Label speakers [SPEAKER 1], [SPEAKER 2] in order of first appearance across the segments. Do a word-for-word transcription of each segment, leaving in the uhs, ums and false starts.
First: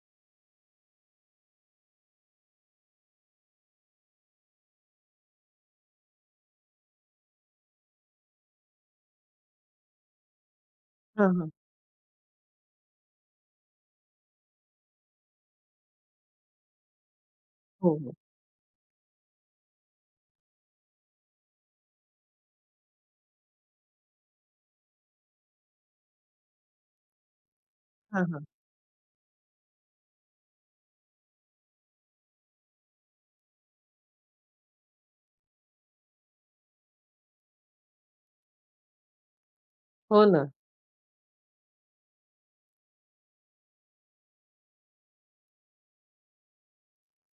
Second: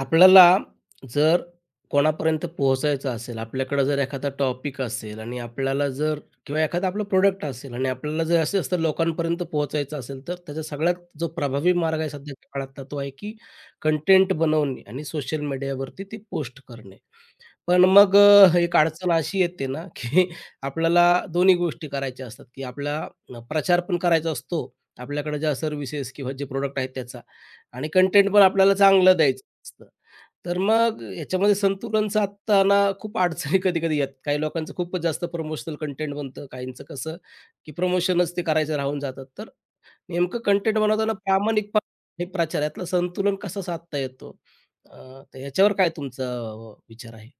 [SPEAKER 1] आपल्याला जर कोणापर्यंत पोहोचायचं असेल, आपल्याकडे जर एखादा टॉपिक असेल आणि आपल्याला जर किंवा एखादं आपलं प्रोडक्ट असेल आणि आपल्याला जर असं असतं लोकांपर्यंत पोहोचायचं असेल, तर त्याचा सगळ्यात जो
[SPEAKER 2] हां, हां.
[SPEAKER 1] प्रभावी मार्ग आहे सध्याच्या काळातला तो आहे, की कंटेंट बनवणे आणि सोशल मीडियावरती ती पोस्ट करणे. पण
[SPEAKER 2] हो, हो.
[SPEAKER 1] मग अ, एक अडचण अशी येते ना, की आपल्याला दोन्ही गोष्टी करायच्या असतात, की आपला अ, प्रचार पण करायचा असतो, आपल्याकडे ज्या सर्व्हिसेस किंवा जे प्रोडक्ट आहेत त्याचा आणि
[SPEAKER 2] हां,
[SPEAKER 1] कंटेंट पण
[SPEAKER 2] हां.
[SPEAKER 1] आपल्याला चांगलं द्यायचं असतं. तर मग याच्यामध्ये संतुलन साधताना खूप अडचणी कधी-कधी येतात. काही लोकांचं खूपच जास्त प्रमोशनल कंटेंट बनतं, काहींचं कसं, की प्रमोशनच ते करायचं राहून जातात. तर
[SPEAKER 2] हो
[SPEAKER 1] नेमकं
[SPEAKER 2] ना.
[SPEAKER 1] कंटेंट बनवताना प्रामाणिकपणा आणि प्रचार यातलं संतुलन कसं साधता येतो? अ, तर याच्यावर काय तुमचा अ, विचार आहे?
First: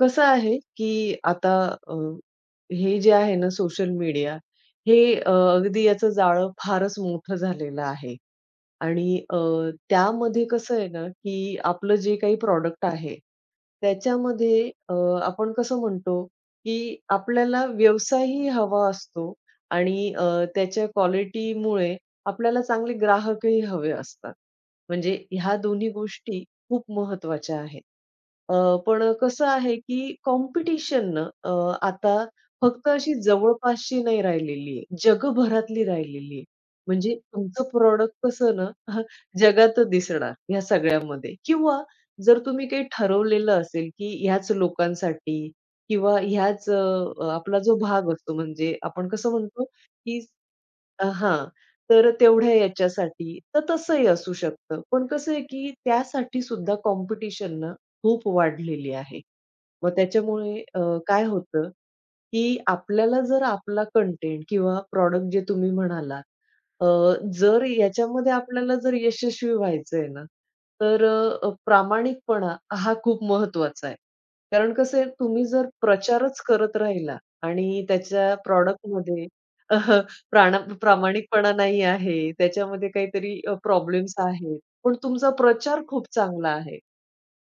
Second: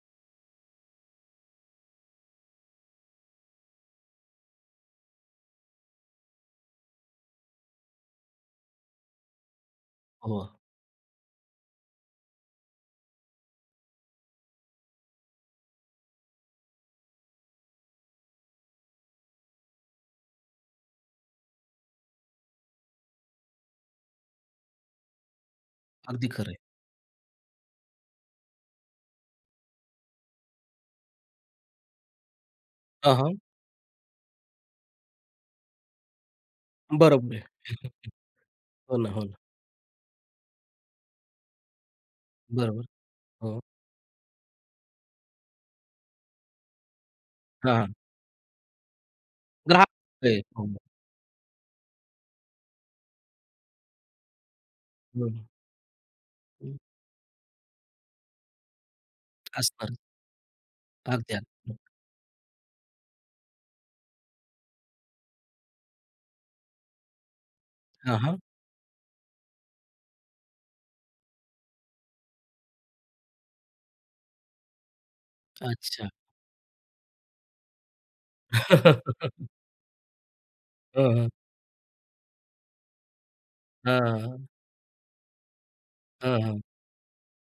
[SPEAKER 2] कसं आहे, की आता अ, हे जे आहे ना सोशल मीडिया हे अ, अगदी याचं जाळं फारच मोठं झालेलं आहे आणि अ,
[SPEAKER 1] हो,
[SPEAKER 2] त्यामध्ये कसं आहे ना, की आपलं जे काही प्रॉडक्ट आहे, त्याच्यामध्ये अ, आपण कसं म्हणतो, की आपल्याला व्यवसायही हवा असतो आणि अ, त्याच्या क्वालिटीमुळे आपल्याला चांगले ग्राहकही हवे असतात. म्हणजे ह्या दोन्ही
[SPEAKER 1] अगदी
[SPEAKER 2] गोष्टी
[SPEAKER 1] खरं आहे.
[SPEAKER 2] खूप महत्त्वाच्या आहेत. अ, पण कसं आहे, की कॉम्पिटिशन आता फक्त
[SPEAKER 1] हां,
[SPEAKER 2] अशी
[SPEAKER 1] हां.
[SPEAKER 2] जवळपासची नाही राहिलेली आहे. जगभरातली राहिलेली आहे. म्हणजे
[SPEAKER 1] बरोबर आहे.
[SPEAKER 2] तुमचं प्रॉडक्ट कसं ना
[SPEAKER 1] हो ना, हो ना.
[SPEAKER 2] जगात दिसणार ह्या सगळ्यामध्ये किंवा जर तुम्ही
[SPEAKER 1] बरोबर.
[SPEAKER 2] काही
[SPEAKER 1] हो.
[SPEAKER 2] ठरवलेलं असेल, की ह्याच लोकांसाठी किंवा ह्याच अ, आपला
[SPEAKER 1] हां,
[SPEAKER 2] जो
[SPEAKER 1] हां.
[SPEAKER 2] भाग असतो म्हणजे आपण कसं म्हणतो,
[SPEAKER 1] ग्राहक आहे. हो,
[SPEAKER 2] अ, हां. तर तेवढ्या याच्यासाठी, तर तसंही असू शकतं. पण
[SPEAKER 1] हो.
[SPEAKER 2] कसं आहे, की त्यासाठी सुद्धा
[SPEAKER 1] हं.
[SPEAKER 2] कॉम्पिटिशन ना खूप वाढलेली आहे. मग
[SPEAKER 1] असणार.
[SPEAKER 2] त्याच्यामुळे अ, काय
[SPEAKER 1] अगदी,
[SPEAKER 2] होतं,
[SPEAKER 1] अगदी.
[SPEAKER 2] की आपल्याला जर आपला कंटेंट किंवा प्रॉडक्ट जे तुम्ही म्हणालात, अ, जर
[SPEAKER 1] हां,
[SPEAKER 2] याच्यामध्ये
[SPEAKER 1] हां.
[SPEAKER 2] आपल्याला जर यशस्वी व्हायचंय ना, तर अ, प्रामाणिकपणा हा खूप महत्त्वाचा आहे. कारण कसं आहे, तुम्ही जर
[SPEAKER 1] अच्छा.
[SPEAKER 2] प्रचारच करत राहिला आणि त्याच्या प्रॉडक्टमध्ये प्राण
[SPEAKER 1] हां, हां.
[SPEAKER 2] प्रामाणिकपणा नाही आहे. त्याच्यामध्ये काहीतरी अ, प्रॉब्लेम्स
[SPEAKER 1] हां, हां.
[SPEAKER 2] आहेत. पण तुमचा प्रचार खूप चांगला आहे.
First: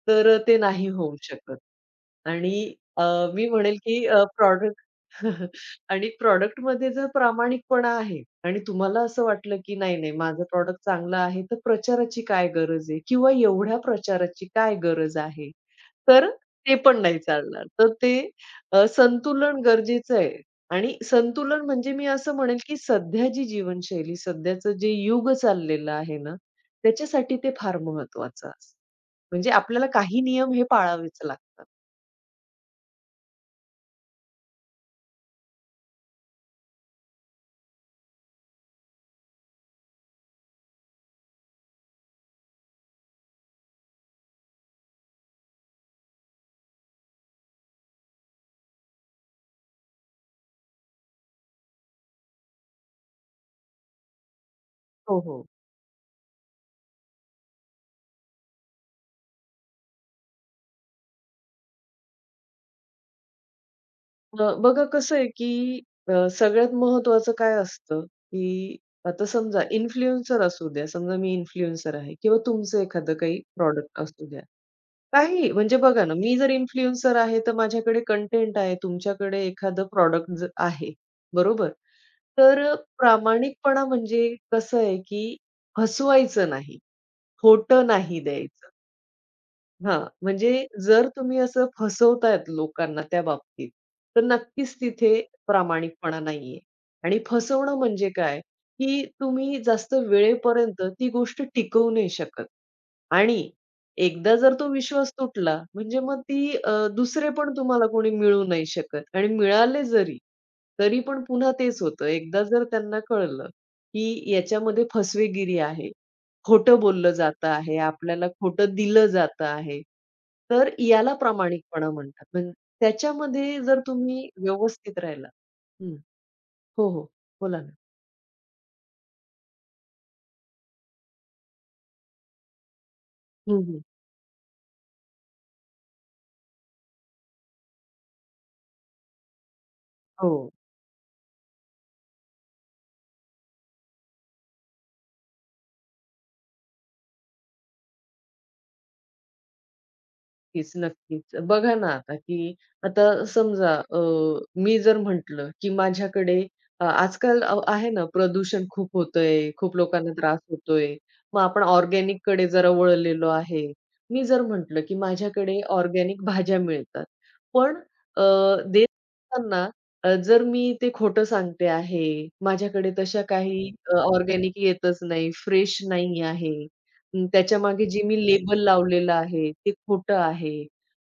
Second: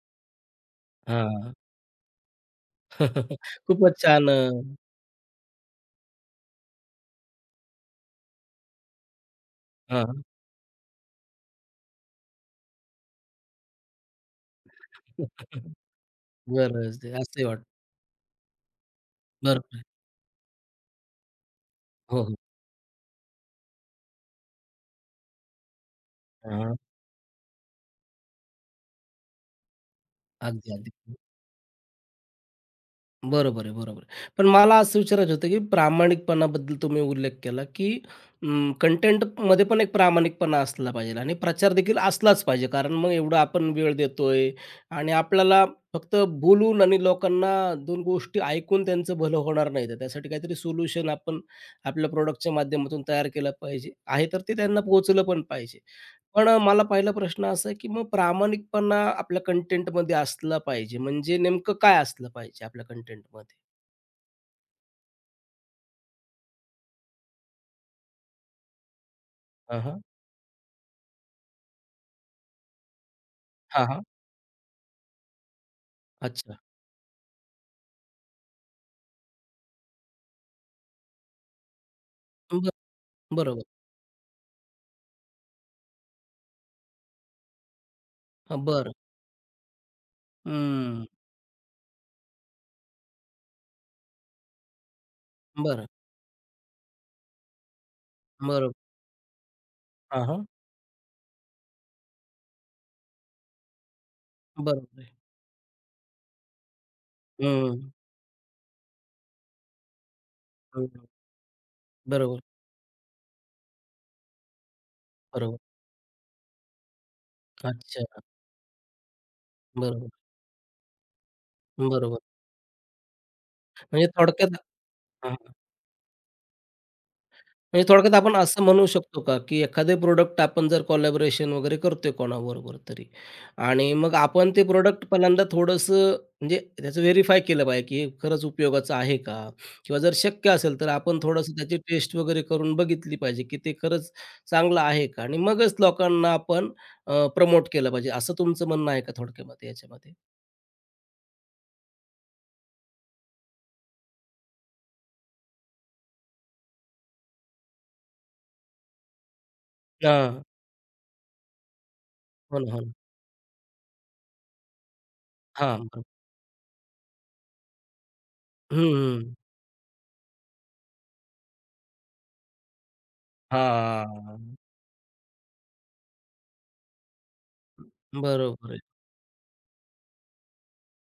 [SPEAKER 2] तर अ, ते नाही होऊ
[SPEAKER 1] हां.
[SPEAKER 2] शकत. आणि अ, मी म्हणेल
[SPEAKER 1] खूपच
[SPEAKER 2] की अ,
[SPEAKER 1] छान अ,
[SPEAKER 2] प्रॉडक्ट आणि प्रॉडक्टमध्ये जर प्रामाणिकपणा आहे आणि तुम्हाला असं वाटलं की नाही, नाही
[SPEAKER 1] हां.
[SPEAKER 2] माझं प्रॉडक्ट चांगलं आहे, तर प्रचाराची काय गरज आहे? किंवा एवढ्या प्रचाराची काय गरज आहे? तर ते
[SPEAKER 1] बरं,
[SPEAKER 2] पण नाही
[SPEAKER 1] असंही वाटतं.
[SPEAKER 2] चालणार. तर ते अ, संतुलन
[SPEAKER 1] बरोबर आहे.
[SPEAKER 2] गरजेचं आहे आणि संतुलन म्हणजे मी
[SPEAKER 1] हो, हो.
[SPEAKER 2] असं म्हणेल, की सध्या जी जीवनशैली, सध्याचं जे युग चाललेलं आहे ना,
[SPEAKER 1] हां.
[SPEAKER 2] त्याच्यासाठी ते फार महत्वाचं असतं. म्हणजे आपल्याला काही नियम हे
[SPEAKER 1] अगदी, अगदी.
[SPEAKER 2] पाळावेच लागतात.
[SPEAKER 1] बरोबर आहे, बरोबर आहे. पण मला असं विचारायचं होतं, की प्रामाणिकपणाबद्दल तुम्ही उल्लेख केला, की अं, कंटेंटमध्ये पण एक प्रामाणिकपणा असला पाहिजे आणि प्रचार देखील असलाच पाहिजे. कारण मग एवढा आपण वेळ देतोय आणि आपल्याला फक्त बोलून आणि लोकांना दोन गोष्टी ऐकून त्यांचं भलं होणार नाही. तर त्यासाठी काहीतरी सोल्युशन आपण आपल्या प्रॉडक्टच्या माध्यमातून तयार केलं पाहिजे. आहे तर ते त्यांना
[SPEAKER 2] हो,
[SPEAKER 1] पोहोचलं पण
[SPEAKER 2] हो.
[SPEAKER 1] पाहिजे. पण अ, मला पहिला प्रश्न असा आहे, की मग प्रामाणिकपणा आपल्या कंटेंटमध्ये असला पाहिजे, म्हणजे नेमकं काय असलं पाहिजे आपल्या कंटेंटमध्ये?
[SPEAKER 2] अ, बघा कसं आहे, की अ, सगळ्यात महत्वाचं काय असतं, की आता समजा
[SPEAKER 1] हां, हां.
[SPEAKER 2] इन्फ्लुएन्सर असू द्या, समजा मी इन्फ्लुएन्सर आहे किंवा तुमचं एखादं काही
[SPEAKER 1] हां,
[SPEAKER 2] प्रॉडक्ट
[SPEAKER 1] हां.
[SPEAKER 2] असू द्या. काही म्हणजे बघा ना, मी जर
[SPEAKER 1] अच्छा.
[SPEAKER 2] इन्फ्लुएन्सर आहे, तर माझ्याकडे कंटेंट आहे, तुमच्याकडे एखादं प्रॉडक्ट ज आहे, बरोबर? तर
[SPEAKER 1] बरं.
[SPEAKER 2] अ,
[SPEAKER 1] बरोबर.
[SPEAKER 2] प्रामाणिकपणा म्हणजे कसं आहे, की फसवायचं नाही, खोटं नाही
[SPEAKER 1] हां,
[SPEAKER 2] द्यायचं.
[SPEAKER 1] बरं.
[SPEAKER 2] हां, म्हणजे
[SPEAKER 1] हं.
[SPEAKER 2] जर तुम्ही असं फसवतायत लोकांना त्या बाबतीत, तर नक्कीच तिथे
[SPEAKER 1] बरं.
[SPEAKER 2] प्रामाणिकपणा नाहीये. आणि फसवणं म्हणजे काय,
[SPEAKER 1] बरोबर.
[SPEAKER 2] की तुम्ही जास्त
[SPEAKER 1] हां, हां.
[SPEAKER 2] वेळेपर्यंत ती गोष्ट टिकवू नाही शकत. आणि एकदा जर तो
[SPEAKER 1] बरोबर आहे.
[SPEAKER 2] विश्वास तुटला, म्हणजे मग ती अ, दुसरे
[SPEAKER 1] हं,
[SPEAKER 2] पण तुम्हाला
[SPEAKER 1] हं.
[SPEAKER 2] कोणी मिळू नाही शकत आणि मिळाले जरी, तरी पण पुन्हा तेच होतं.
[SPEAKER 1] बरोबर,
[SPEAKER 2] एकदा जर त्यांना कळलं, की याच्यामध्ये
[SPEAKER 1] बरोबर.
[SPEAKER 2] फसवेगिरी आहे, खोटं बोललं जातं आहे,
[SPEAKER 1] अच्छा.
[SPEAKER 2] आपल्याला खोटं दिलं जातं आहे,
[SPEAKER 1] बरोबर,
[SPEAKER 2] तर याला प्रामाणिकपणा
[SPEAKER 1] बरोबर.
[SPEAKER 2] म्हणतात. म्हणजे त्याच्यामध्ये जर
[SPEAKER 1] म्हणजे
[SPEAKER 2] तुम्ही
[SPEAKER 1] थोडक्यात
[SPEAKER 2] व्यवस्थित राहिला हं. हो, हो. बोला ना.
[SPEAKER 1] म्हणजे थोडक्यात आपण असं म्हणू शकतो का, की एखादे प्रोडक्ट आपण जर कोलॅबोरेशन वगैरे करतोय कोणाबरोबर तरी
[SPEAKER 2] हं, हं.
[SPEAKER 1] आणि मग आपण ते प्रोडक्ट पहिल्यांदा थोडंसं म्हणजे त्याचं व्हेरिफाय केलं पाहिजे, की हे खरंच उपयोगाचं आहे का? किंवा जर
[SPEAKER 2] हो.
[SPEAKER 1] शक्य असेल तर आपण थोडंसं त्याची टेस्ट वगैरे करून बघितली पाहिजे, की ते खरंच चांगलं आहे का? आणि मगच लोकांना आपण प्रमोट केलं पाहिजे, असं तुमचं म्हणणं आहे का थोडक्यामध्ये याच्यामध्ये?
[SPEAKER 2] नक्कीच, नक्कीच. बघा ना आता, की आता समजा अ, मी जर म्हटलं, की माझ्याकडे अ, आजकाल अ, आहे ना प्रदूषण खूप होतंय, खूप लोकांना त्रास
[SPEAKER 1] हां.
[SPEAKER 2] होतोय. मग आपण ऑर्गॅनिककडे
[SPEAKER 1] हो
[SPEAKER 2] जरा
[SPEAKER 1] ना, हो ना.
[SPEAKER 2] वळलेलो आहे. मी जर म्हटलं, की माझ्याकडे
[SPEAKER 1] हां, बरोबर.
[SPEAKER 2] ऑर्गॅनिक भाज्या मिळतात. पण अ, देत
[SPEAKER 1] हं,
[SPEAKER 2] असताना अ, जर मी ते खोटं सांगते आहे, माझ्याकडे तशा काही
[SPEAKER 1] हां.
[SPEAKER 2] ऑर्गॅनिक येतच नाही, फ्रेश नाही आहे. अं, त्याच्यामागे जे मी लेबल
[SPEAKER 1] बरोबर आहे.
[SPEAKER 2] लावलेलं आहे, ते खोटं आहे.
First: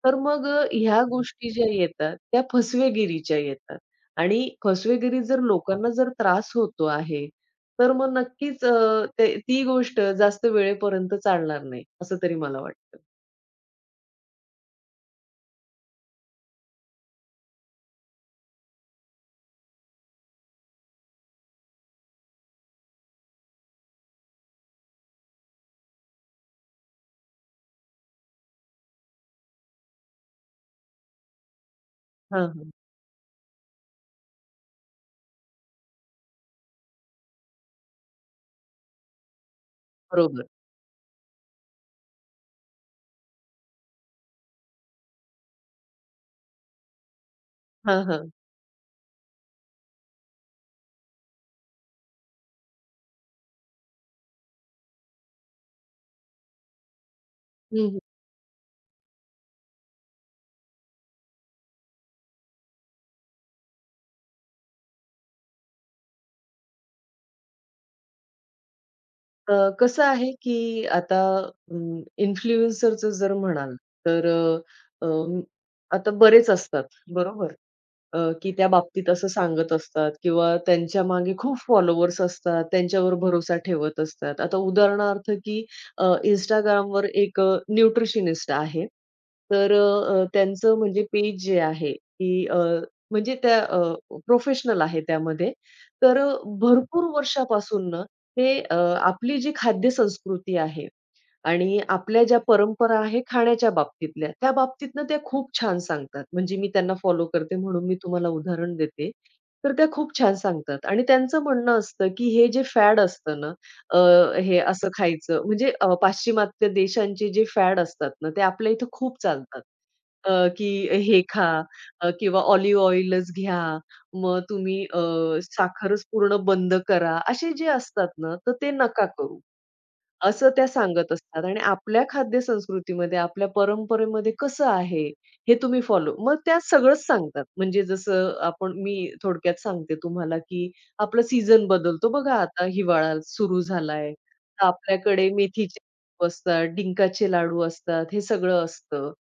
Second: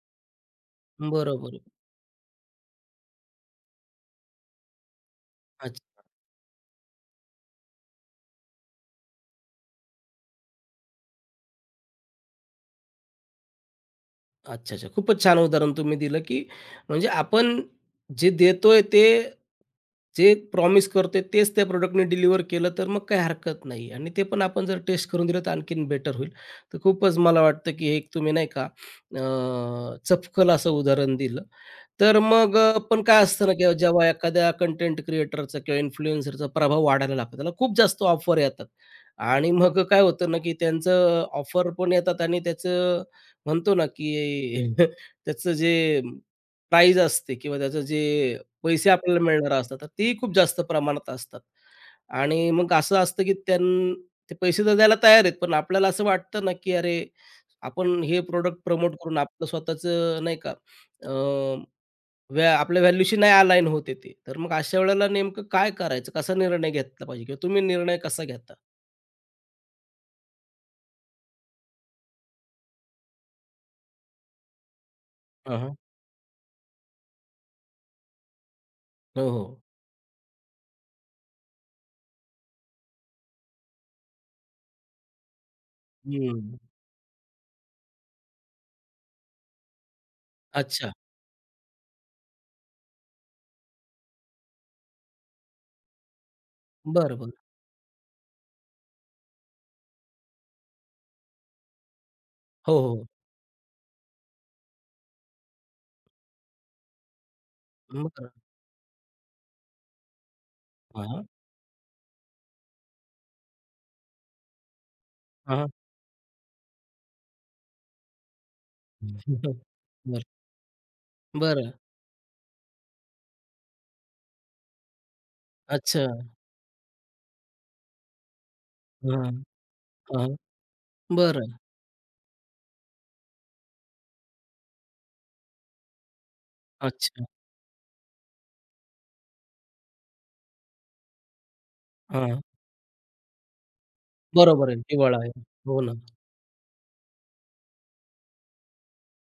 [SPEAKER 2] तर मग अ, ह्या गोष्टी
[SPEAKER 1] बरोबर आहे.
[SPEAKER 2] ज्या येतात, त्या फसवेगिरीच्या येतात आणि फसवेगिरी जर लोकांना
[SPEAKER 1] अच्छा.
[SPEAKER 2] जर त्रास होतो आहे, तर मग नक्कीच अ, ते ती गोष्ट जास्त वेळेपर्यंत चालणार नाही, असं तरी मला वाटतं.
[SPEAKER 1] अच्छा, अच्छा. खूपच छान उदाहरण तुम्ही दिलं, की म्हणजे आपण जे देतोय ते, जे प्रॉमिस करतोय तेच त्या प्रॉडक्टनी डिलिव्हर केलं, तर मग काही हरकत नाही आणि ते पण आपण जर टेस्ट करून दिलं, तर आणखीन बेटर होईल. तर खूपच मला वाटतं, की हे एक तुम्ही नाही का अ, चपखल असं उदाहरण दिलं तर
[SPEAKER 2] हां,
[SPEAKER 1] मग
[SPEAKER 2] हां.
[SPEAKER 1] अ, पण काय असतं ना, की जेव्हा एखाद्या कंटेंट क्रिएटरचा किंवा इन्फ्लुएन्सरचा प्रभाव वाढायला लागतो, त्याला खूप जास्त ऑफर येतात आणि मग काय होतं ना,
[SPEAKER 2] बरोबर.
[SPEAKER 1] की त्यांचं ऑफर पण येतात आणि त्याचं म्हणतो ना, की त्याचं जे प्राईज असते किंवा त्याचं
[SPEAKER 2] हां, हां.
[SPEAKER 1] जे पैसे आपल्याला मिळणार असतात, तर तेही खूप जास्त प्रमाणात असतात. आणि मग असं असतं, की त्यां ते पैसे तर द्यायला तयार आहेत, पण आपल्याला असं वाटतं ना, की अरे
[SPEAKER 2] हं,
[SPEAKER 1] आपण हे प्रॉडक्ट प्रमोट करून आपलं स्वतःचं नाही का व्या आपल्या व्हॅल्यूशी नाही अलाइन होत आहे ते. तर मग अशा वेळेला नेमकं काय करायचं? कसा निर्णय घेतला पाहिजे किंवा तुम्ही निर्णय कसा घेता?
[SPEAKER 2] अ, कसं आहे, की आता इन्फ्लुएन्सरचं जर म्हणाल, तर अ, अ,
[SPEAKER 1] हां, हां.
[SPEAKER 2] आता बरेच असतात, बरोबर? अ, की त्या बाबतीत
[SPEAKER 1] हो,
[SPEAKER 2] असं
[SPEAKER 1] हो.
[SPEAKER 2] सांगत असतात किंवा त्यांच्या मागे खूप फॉलोवर्स असतात, त्यांच्यावर भरोसा ठेवत असतात. आता उदाहरणार्थ की अ,
[SPEAKER 1] हं.
[SPEAKER 2] Instagramवर एक अ, न्यूट्रिशनिस्ट आहे. तर अ, त्यांचं
[SPEAKER 1] अच्छा.
[SPEAKER 2] म्हणजे पेज जे आहे की अ, म्हणजे त्या अ, प्रोफेशनल आहे त्यामध्ये. तर अ, भरपूर
[SPEAKER 1] बरं, बरं.
[SPEAKER 2] वर्षापासून ना ते अ, आपली जी खाद्य संस्कृती आहे आणि आपल्या ज्या
[SPEAKER 1] हो,
[SPEAKER 2] परंपरा
[SPEAKER 1] हो.
[SPEAKER 2] आहे खाण्याच्या बाबतीतल्या, त्या बाबतीतनं त्या खूप छान सांगतात. म्हणजे मी त्यांना फॉलो करते म्हणून मी
[SPEAKER 1] मग काय?
[SPEAKER 2] तुम्हाला उदाहरण देते. तर त्या खूप छान सांगतात आणि
[SPEAKER 1] हां, हां.
[SPEAKER 2] त्यांचं म्हणणं असतं, की हे जे फॅड असतं ना, अ, हे असं खायचं म्हणजे अ, पाश्चिमात्य देशांचे जे फॅड असतात ना, ते आपल्या इथं खूप चालतात.
[SPEAKER 1] बरं.
[SPEAKER 2] अ, की हे खा
[SPEAKER 1] बरं.
[SPEAKER 2] अ, किंवा ऑलिव्ह ऑइलच घ्या, मग तुम्ही अ,
[SPEAKER 1] अच्छा.
[SPEAKER 2] साखरच पूर्ण बंद करा. असे जे असतात ना, तर ते नका
[SPEAKER 1] हां,
[SPEAKER 2] करू.
[SPEAKER 1] हां.
[SPEAKER 2] असं त्या सांगत असतात
[SPEAKER 1] बरं.
[SPEAKER 2] आणि आपल्या खाद्य संस्कृतीमध्ये, आपल्या परंपरेमध्ये कसं आहे, हे तुम्ही फॉलो मग त्या सगळंच
[SPEAKER 1] अच्छा.
[SPEAKER 2] सांगतात. म्हणजे जसं आपण मी थोडक्यात सांगते तुम्हाला, की आपला सीझन बदलतो बघा
[SPEAKER 1] हां.
[SPEAKER 2] आता हिवाळा सुरू झालाय. तर
[SPEAKER 1] बरोबर आहे. हिवाळा
[SPEAKER 2] आपल्याकडे
[SPEAKER 1] आहे. हो
[SPEAKER 2] मेथीचे
[SPEAKER 1] ना.
[SPEAKER 2] लाडू असतात, डिंकाचे लाडू असतात, हे सगळं असतं.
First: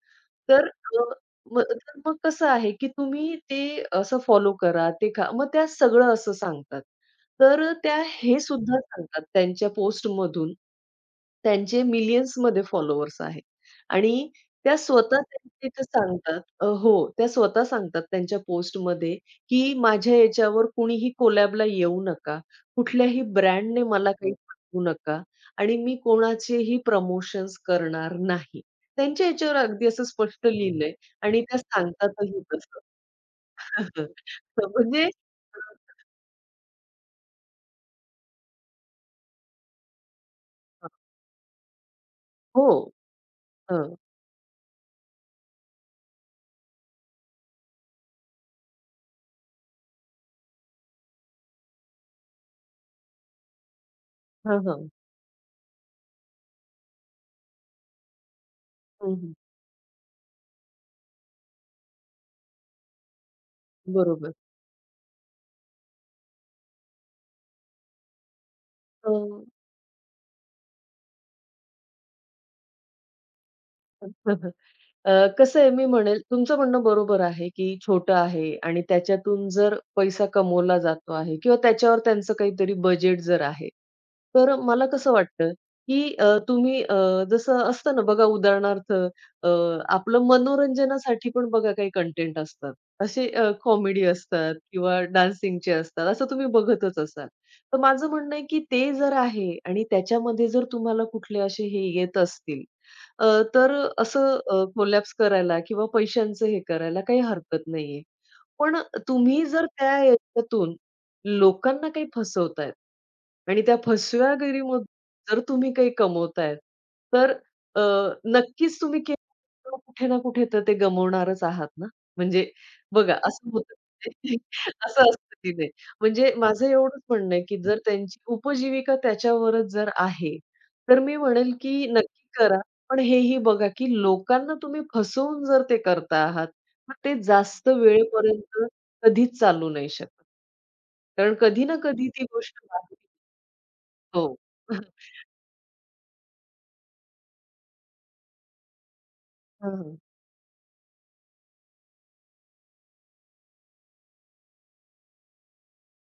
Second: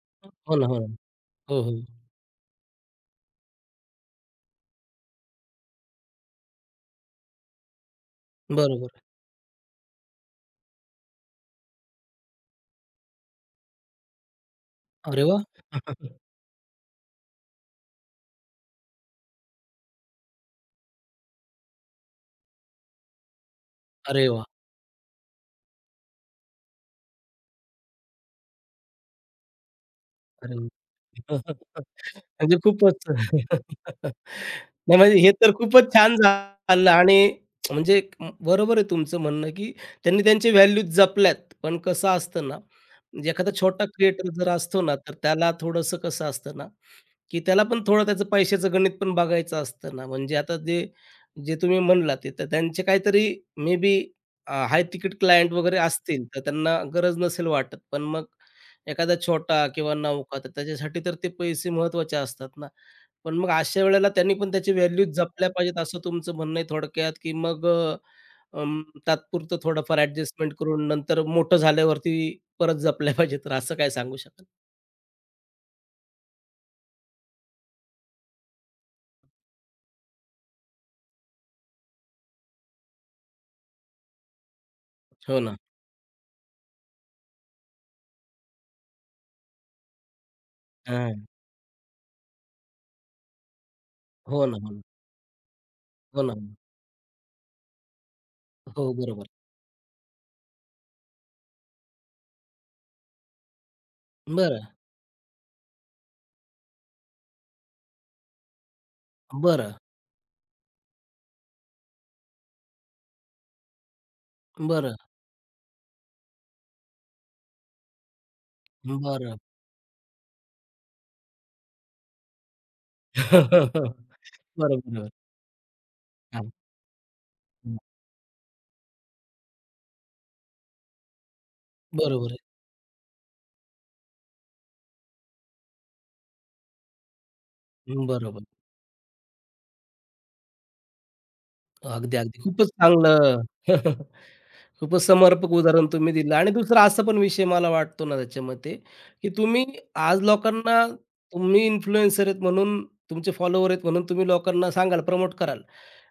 [SPEAKER 1] हो ना,
[SPEAKER 2] तर
[SPEAKER 1] हो ना.
[SPEAKER 2] अ,
[SPEAKER 1] हो,
[SPEAKER 2] मग
[SPEAKER 1] हो.
[SPEAKER 2] तर मग कसं आहे, की तुम्ही ते असं फॉलो करा, ते खा. मग त्या सगळं असं सांगतात. तर त्या हे सुद्धा
[SPEAKER 1] बरोबर
[SPEAKER 2] सांगतात त्यांच्या पोस्टमधून, त्यांचे मिलियन्समध्ये फॉलोवर्स आहेत आणि त्या स्वतः
[SPEAKER 1] अरे
[SPEAKER 2] त्या
[SPEAKER 1] वाह!
[SPEAKER 2] तिथे सांगतात अ, हो, त्या स्वतः सांगतात त्यांच्या पोस्टमध्ये, की माझ्या याच्यावर कुणीही कोलॅबला येऊ नका. कुठल्याही ब्रँडने मला
[SPEAKER 1] अरे
[SPEAKER 2] काही
[SPEAKER 1] वाह!
[SPEAKER 2] पाठवू नका आणि मी कोणाचेही प्रमोशन्स करणार नाही. त्यांच्या याच्यावर अगदी असं स्पष्ट
[SPEAKER 1] अरे!
[SPEAKER 2] लिहिलंय
[SPEAKER 1] वा.
[SPEAKER 2] आणि त्या सांगतातही
[SPEAKER 1] म्हणजे
[SPEAKER 2] तसं.
[SPEAKER 1] खूपच नाही
[SPEAKER 2] म्हणजे
[SPEAKER 1] म्हणजे हे तर खूपच छान झालं आणि म्हणजे एक बरोबर आहे तुमचं म्हणणं, की त्यांनी त्यांचे
[SPEAKER 2] अ,
[SPEAKER 1] व्हॅल्यूज जपल्यात. पण कसं असतं ना,
[SPEAKER 2] हो.
[SPEAKER 1] म्हणजे एखादा छोटा क्रिएटर जर असतो ना, तर त्याला थोडंसं कसं असतं ना, की त्याला पण थोडं त्याचं पैशाचं गणित पण बघायचं असतं ना. म्हणजे आता ते जे तुम्ही म्हणलात ते, तर त्यांचे काहीतरी मे बी अ,
[SPEAKER 2] हां,
[SPEAKER 1] हाय
[SPEAKER 2] हां.
[SPEAKER 1] तिकीट क्लायंट वगैरे असतील, तर त्यांना गरज नसेल वाटत. पण मग
[SPEAKER 2] हं,
[SPEAKER 1] एखादा
[SPEAKER 2] हं.
[SPEAKER 1] छोटा किंवा नवखा, तर त्याच्यासाठी तर ते पैसे महत्त्वाचे असतात ना. पण मग अशा वेळेला
[SPEAKER 2] बरोबर.
[SPEAKER 1] त्यांनी पण त्याची व्हॅल्यूज जपल्या पाहिजेत असं तुमचं म्हणणं आहे थोडक्यात, की मग अ, अं,
[SPEAKER 2] अ,
[SPEAKER 1] तात्पुरतं थोडंफार ॲडजस्टमेंट करून नंतर मोठं झाल्यावरती परत जपल्या पाहिजेत. तर असं काय
[SPEAKER 2] हं,
[SPEAKER 1] सांगू शकाल?
[SPEAKER 2] हं. अ, कसं आहे मी म्हणेल तुमचं म्हणणं बरोबर आहे, की छोटं आहे आणि त्याच्यातून जर पैसा कमवला जातो आहे किंवा त्याच्यावर त्यांचं काहीतरी बजेट जर आहे. तर मला कसं
[SPEAKER 1] हो
[SPEAKER 2] वाटतं,
[SPEAKER 1] ना.
[SPEAKER 2] की अ, तुम्ही अ, जसं असतं ना बघा उदाहरणार्थ अ, आपलं
[SPEAKER 1] हां.
[SPEAKER 2] मनोरंजनासाठी पण बघा काही कंटेंट असतात. असे कॉमेडी
[SPEAKER 1] हो
[SPEAKER 2] असतात
[SPEAKER 1] ना, हो ना.
[SPEAKER 2] किंवा डान्सिंगचे असतात.
[SPEAKER 1] हो
[SPEAKER 2] असं
[SPEAKER 1] ना.
[SPEAKER 2] तुम्ही बघतच असाल. तर माझं म्हणणं आहे, की
[SPEAKER 1] हो,
[SPEAKER 2] ते जर
[SPEAKER 1] बरोबर.
[SPEAKER 2] आहे आणि त्याच्यामध्ये जर तुम्हाला कुठले असे हे येत असतील, अ, तर असं
[SPEAKER 1] बरं,
[SPEAKER 2] अ, कोलॅप्स करायला किंवा पैशांचं हे करायला काही हरकत नाहीये. पण तुम्ही जर
[SPEAKER 1] बरं,
[SPEAKER 2] त्या याच्यातून लोकांना काही फसवतायत आणि त्या फसवेगिरीमधून
[SPEAKER 1] बरं,
[SPEAKER 2] जर तुम्ही काही कमवतायत, तर अ, नक्कीच तुम्ही केलं
[SPEAKER 1] बरं.
[SPEAKER 2] तर कुठे ना कुठे तर ते गमावणारच आहात ना. म्हणजे बघा असं होतं
[SPEAKER 1] बरोबर,
[SPEAKER 2] असं
[SPEAKER 1] बरोबर.
[SPEAKER 2] असतं की म्हणजे
[SPEAKER 1] हां,
[SPEAKER 2] माझं एवढंच म्हणणं आहे की
[SPEAKER 1] हं.
[SPEAKER 2] जर त्यांची उपजीविका त्याच्यावरच जर आहे, तर मी म्हणेल की नक्की
[SPEAKER 1] बरोबर आहे.
[SPEAKER 2] करा. पण हेही बघा, की लोकांना तुम्ही फसवून जर ते करता आहात, मग ते जास्त
[SPEAKER 1] बरोबर.
[SPEAKER 2] वेळेपर्यंत कधीच चालू नाही शकत. कारण कधी ना कधी
[SPEAKER 1] अगदी,
[SPEAKER 2] ती
[SPEAKER 1] अगदी.
[SPEAKER 2] गोष्ट
[SPEAKER 1] खूपच
[SPEAKER 2] बाहेर
[SPEAKER 1] चांगलं
[SPEAKER 2] हो. हं,
[SPEAKER 1] खूपच समर्पक उदाहरण तुम्ही दिलं आणि दुसरा असा पण विषय मला वाटतो ना त्याच्यामध्ये, की तुम्ही
[SPEAKER 2] हं.
[SPEAKER 1] आज लोकांना तुम्ही इन्फ्लुएन्सर आहेत म्हणून, तुमचे फॉलोवर आहेत म्हणून तुम्ही लोकांना सांगाल, प्रमोट कराल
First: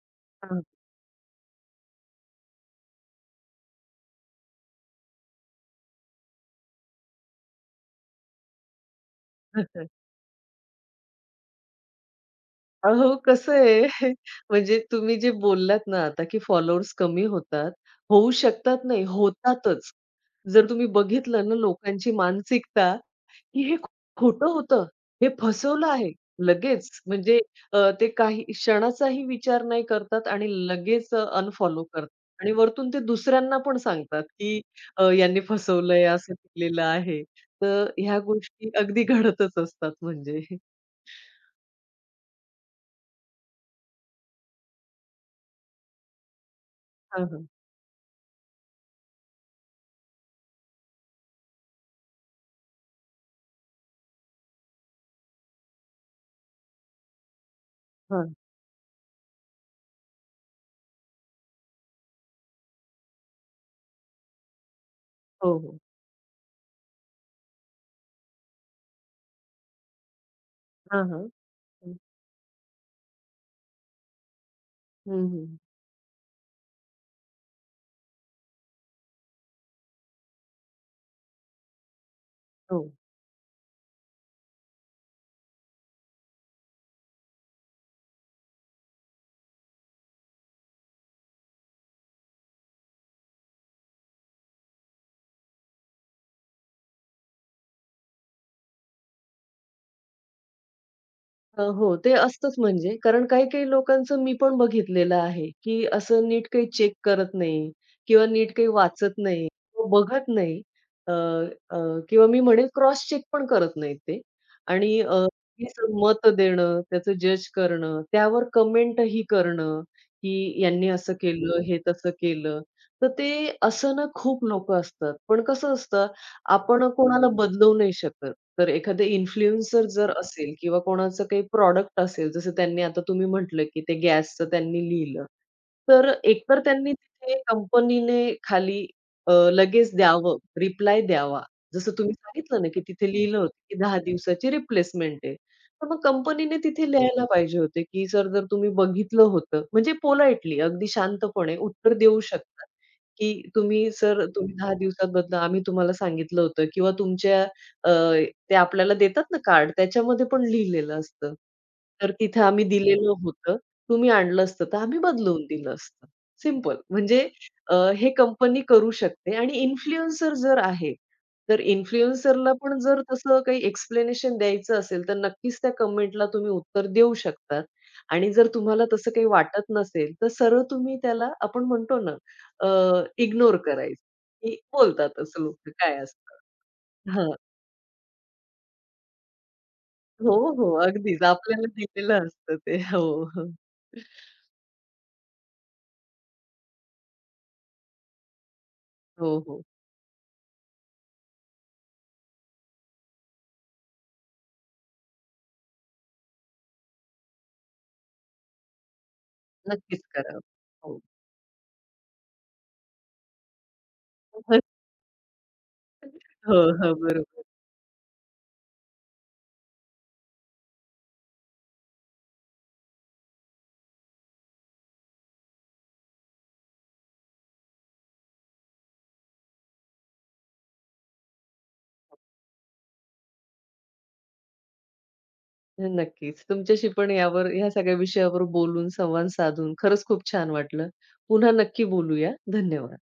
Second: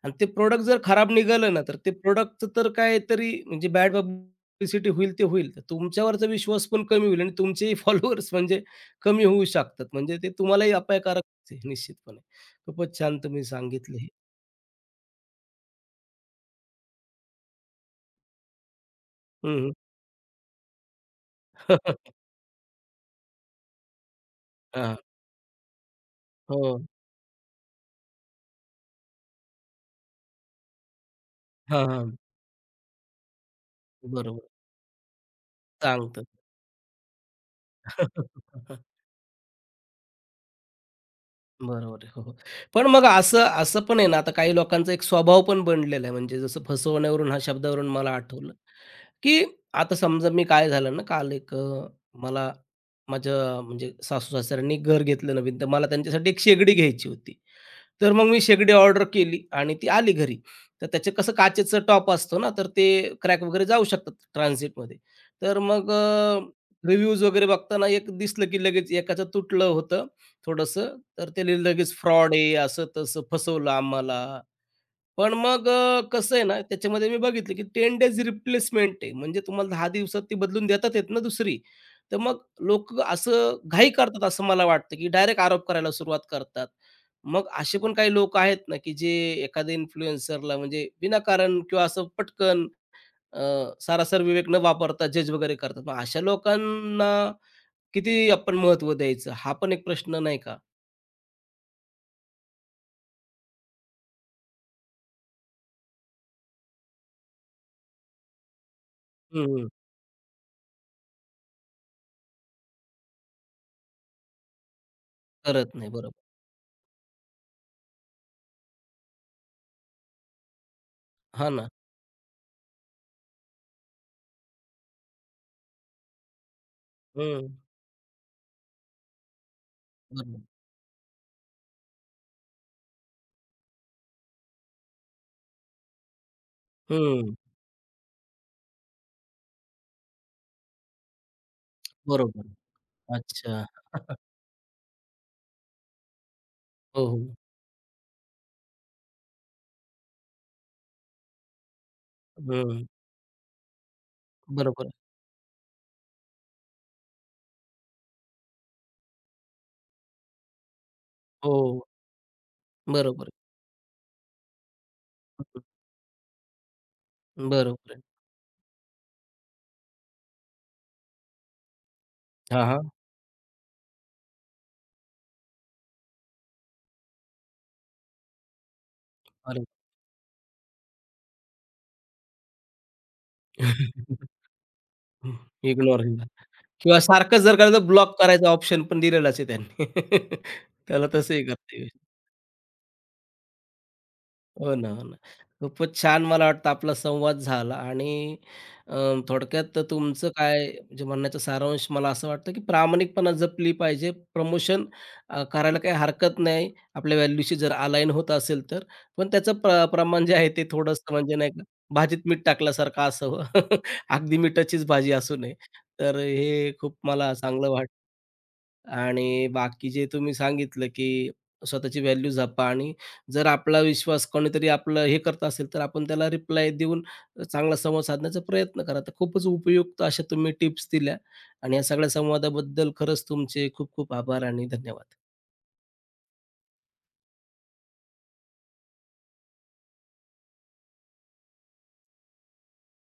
[SPEAKER 1] आणि ते प्रोडक्ट जर खराब निघालं ना, तर ते प्रोडक्टचं तर काहीतरी म्हणजे बॅड पब्लिसिटी होईल ते होईल. तर तुमच्यावरचा विश्वास पण कमी होईल आणि तुमचेही फॉलोअर्स म्हणजे कमी होऊ शकतात. म्हणजे ते तुम्हालाही अपायकारकच आहे निश्चितपणे. खूपच
[SPEAKER 2] अहो,
[SPEAKER 1] छान तुम्ही
[SPEAKER 2] कसं आहे
[SPEAKER 1] सांगितलं हे.
[SPEAKER 2] म्हणजे तुम्ही जे बोललात ना आता, की फॉलोअर्स कमी होतात. होऊ शकतात नाही,
[SPEAKER 1] हं, हं.
[SPEAKER 2] होतातच. जर तुम्ही बघितलं ना लोकांची मानसिकता की हे खोटं होतं. हे फसवलं आहे.
[SPEAKER 1] हो.
[SPEAKER 2] लगेच म्हणजे अ, ते काही क्षणाचाही विचार नाही करतात आणि लगेच अनफॉलो
[SPEAKER 1] हां,
[SPEAKER 2] करतात
[SPEAKER 1] हां.
[SPEAKER 2] आणि वरतून ते दुसऱ्यांना पण सांगतात,
[SPEAKER 1] बरोबर.
[SPEAKER 2] की अ, यांनी फसवलंय,
[SPEAKER 1] सांगतात.
[SPEAKER 2] असं केलेलं आहे. तर ह्या गोष्टी अगदी घडतच असतात म्हणजे.
[SPEAKER 1] बरोबर आहे. हो, हो. पण मग असं असं पण आहे ना, आता काही लोकांचा एक स्वभाव पण बनलेला आहे. म्हणजे जसं
[SPEAKER 2] हां,
[SPEAKER 1] फसवण्यावरून, ह्या
[SPEAKER 2] हां.
[SPEAKER 1] शब्दावरून मला आठवलं, की आता समजा मी काय झालं ना, काल एक अ, मला माझ्या म्हणजे सासू-सासऱ्यांनी घर घेतलं नवीन, तर मला त्यांच्यासाठी एक शेगडी घ्यायची होती. तर मग
[SPEAKER 2] हां.
[SPEAKER 1] मी शेगडी ऑर्डर केली आणि ती आली घरी. तर त्याचं कसं काचेचं टॉप असतो ना, तर ते क्रॅक वगैरे जाऊ शकतात ट्रान्झिटमध्ये.
[SPEAKER 2] हो,
[SPEAKER 1] तर
[SPEAKER 2] हो.
[SPEAKER 1] मग रिव्ह्यूज वगैरे बघताना एक दिसलं, की लगेच एकाचं तुटलं होतं थोडंसं
[SPEAKER 2] हां, हां.
[SPEAKER 1] तर त्याने लगेच
[SPEAKER 2] हं,
[SPEAKER 1] फ्रॉड आहे, असं-तसं फसवलं आम्हाला.
[SPEAKER 2] हं,
[SPEAKER 1] पण
[SPEAKER 2] हं.
[SPEAKER 1] मग अ, कसं आहे ना, त्याच्यामध्ये मी बघितलं की दहा डेज रिप्लेसमेंट आहे. म्हणजे तुम्हाला दहा दिवसात ती बदलून देतात आहेत ना दुसरी. तर मग
[SPEAKER 2] हो.
[SPEAKER 1] लोकं असं घाई करतात असं मला वाटतं, की डायरेक्ट आरोप करायला सुरुवात करतात. मग असे पण काही लोक आहेत ना, की जे एखाद्या इन्फ्लुएन्सरला म्हणजे विनाकारण किंवा असं पटकन अ, सारासर विवेक न वापरता जज वगैरे करतात. मग अशा लोकांना किती आपण महत्त्व द्यायचं? हा पण एक प्रश्न नाही का?
[SPEAKER 2] अ, हो, ते असतंच म्हणजे कारण काही-काही लोकांचं मी पण बघितलेलं आहे, की असं नीट काही चेक करत नाही किंवा नीट काही वाचत नाही,
[SPEAKER 1] हं,
[SPEAKER 2] किंवा बघत नाही. अ, अ, किंवा मी म्हणेल क्रॉस चेक पण करत नाहीत ते आणि अ,
[SPEAKER 1] करत नाही.
[SPEAKER 2] त्याचं
[SPEAKER 1] बरोबर.
[SPEAKER 2] मत देणं, त्याचं जज करणं, त्यावर कमेंटही करणं, की यांनी असं
[SPEAKER 1] हां
[SPEAKER 2] केलं,
[SPEAKER 1] ना.
[SPEAKER 2] हे तसं केलं. तर ते असं ना खूप लोकं असतात. पण कसं असतं, आपण कोणाला
[SPEAKER 1] हं.
[SPEAKER 2] बदलवू नाही शकत. तर एखादे इन्फ्लुएन्सर जर
[SPEAKER 1] बरोबर.
[SPEAKER 2] असेल किंवा कोणाचं काही प्रॉडक्ट असेल, जसं त्यांनी आता तुम्ही म्हटलं, की ते गॅसचं त्यांनी लिहिलं. तर एकतर त्यांनी
[SPEAKER 1] हं.
[SPEAKER 2] तिथे कंपनीने खाली अ, लगेच द्यावं, रिप्लाय द्यावा. जसं तुम्ही
[SPEAKER 1] बरोबर.
[SPEAKER 2] सांगितलं ना, की तिथे लिहिलं
[SPEAKER 1] अच्छा.
[SPEAKER 2] होतं, की दहा दिवसाची रिप्लेसमेंट आहे. तर मग कंपनीने तिथे
[SPEAKER 1] हो, हो.
[SPEAKER 2] लिहायला पाहिजे होते, की "सर जर तुम्ही बघितलं होतं" म्हणजे पोलाइटली अगदी शांतपणे उत्तर देऊ शकतात,
[SPEAKER 1] हं.
[SPEAKER 2] की "तुम्ही सर तुम्ही दहा
[SPEAKER 1] बरोबर.
[SPEAKER 2] दिवसात बदला. आम्ही तुम्हाला सांगितलं होतं किंवा तुमच्या ते आपल्याला देतात ना कार्ड, त्याच्यामध्ये पण लिहिलेलं असतं.
[SPEAKER 1] हो.
[SPEAKER 2] तर तिथे आम्ही दिलेलं
[SPEAKER 1] बरोबर.
[SPEAKER 2] होतं, तुम्ही आणलं असतं तर आम्ही बदलवून
[SPEAKER 1] हं.
[SPEAKER 2] दिलं असतं. सिंपल. म्हणजे अ,
[SPEAKER 1] बरोबर आहे.
[SPEAKER 2] हे कंपनी करू शकते आणि इन्फ्लुएन्सर जर आहे, तर इन्फ्लुएन्सरला
[SPEAKER 1] हां,
[SPEAKER 2] पण
[SPEAKER 1] हां.
[SPEAKER 2] जर तसं काही एक्सप्लेनेशन द्यायचं असेल, तर नक्कीच त्या कमेंटला तुम्ही उत्तर देऊ शकतात आणि जर तुम्हाला तसं काही
[SPEAKER 1] अरे!
[SPEAKER 2] वाटत नसेल, तर सरळ तुम्ही त्याला आपण म्हणतो ना, इग्नोर करायचं, की बोलतातच लोकं काय
[SPEAKER 1] इग्नोर
[SPEAKER 2] असतं.
[SPEAKER 1] किंवा सारखंच जर का ब्लॉक करायचा ऑप्शन पण दिलेलाच आहे
[SPEAKER 2] हो,
[SPEAKER 1] त्यांनी.
[SPEAKER 2] हो.
[SPEAKER 1] त्याला
[SPEAKER 2] अगदीच
[SPEAKER 1] तसंही
[SPEAKER 2] आपल्याला
[SPEAKER 1] करता
[SPEAKER 2] दिलेलं असतं ते. हो, हो.
[SPEAKER 1] हो ना, हो ना. खूपच छान मला वाटतं आपला संवाद झाला आणि अ,
[SPEAKER 2] हो, हो.
[SPEAKER 1] थोडक्यात तर तुमचं काय म्हणजे म्हणण्याचा सारांश मला असं वाटतं, की प्रामाणिकपणा जपली पाहिजे. प्रमोशन अ, करायला काही हरकत नाही. आपल्या व्हॅल्यूशी जर अलाईन होत असेल तर. पण त्याचं प्र
[SPEAKER 2] नक्कीच
[SPEAKER 1] प्रमाण जे
[SPEAKER 2] करा.
[SPEAKER 1] आहे ते
[SPEAKER 2] हो.
[SPEAKER 1] थोडंसं म्हणजे नाही का भाजीत मीठ टाकल्यासारखं असावं. अगदी मिठाचीच भाजी असू नये. तर
[SPEAKER 2] हो,
[SPEAKER 1] हे
[SPEAKER 2] हो.
[SPEAKER 1] खूप मला
[SPEAKER 2] बरोबर.
[SPEAKER 1] चांगलं वाटलं. आणि बाकी जे तुम्ही सांगितलं, की स्वतःची व्हॅल्यू जपा आणि जर आपला विश्वास कोणीतरी आपलं हे करत असेल, तर आपण त्याला रिप्लाय देऊन चांगला संवाद साधण्याचा प्रयत्न करा. तर खूपच उपयुक्त अशा तुम्ही टिप्स दिल्या आणि या सगळ्या संवादाबद्दल खरंच तुमचे खूप खूप आभार आणि धन्यवाद.
[SPEAKER 2] नक्कीच. तुमच्याशी पण यावर ह्या सगळ्या विषयावर बोलून, संवाद साधून खरंच खूप छान वाटलं. पुन्हा नक्की बोलूया. धन्यवाद.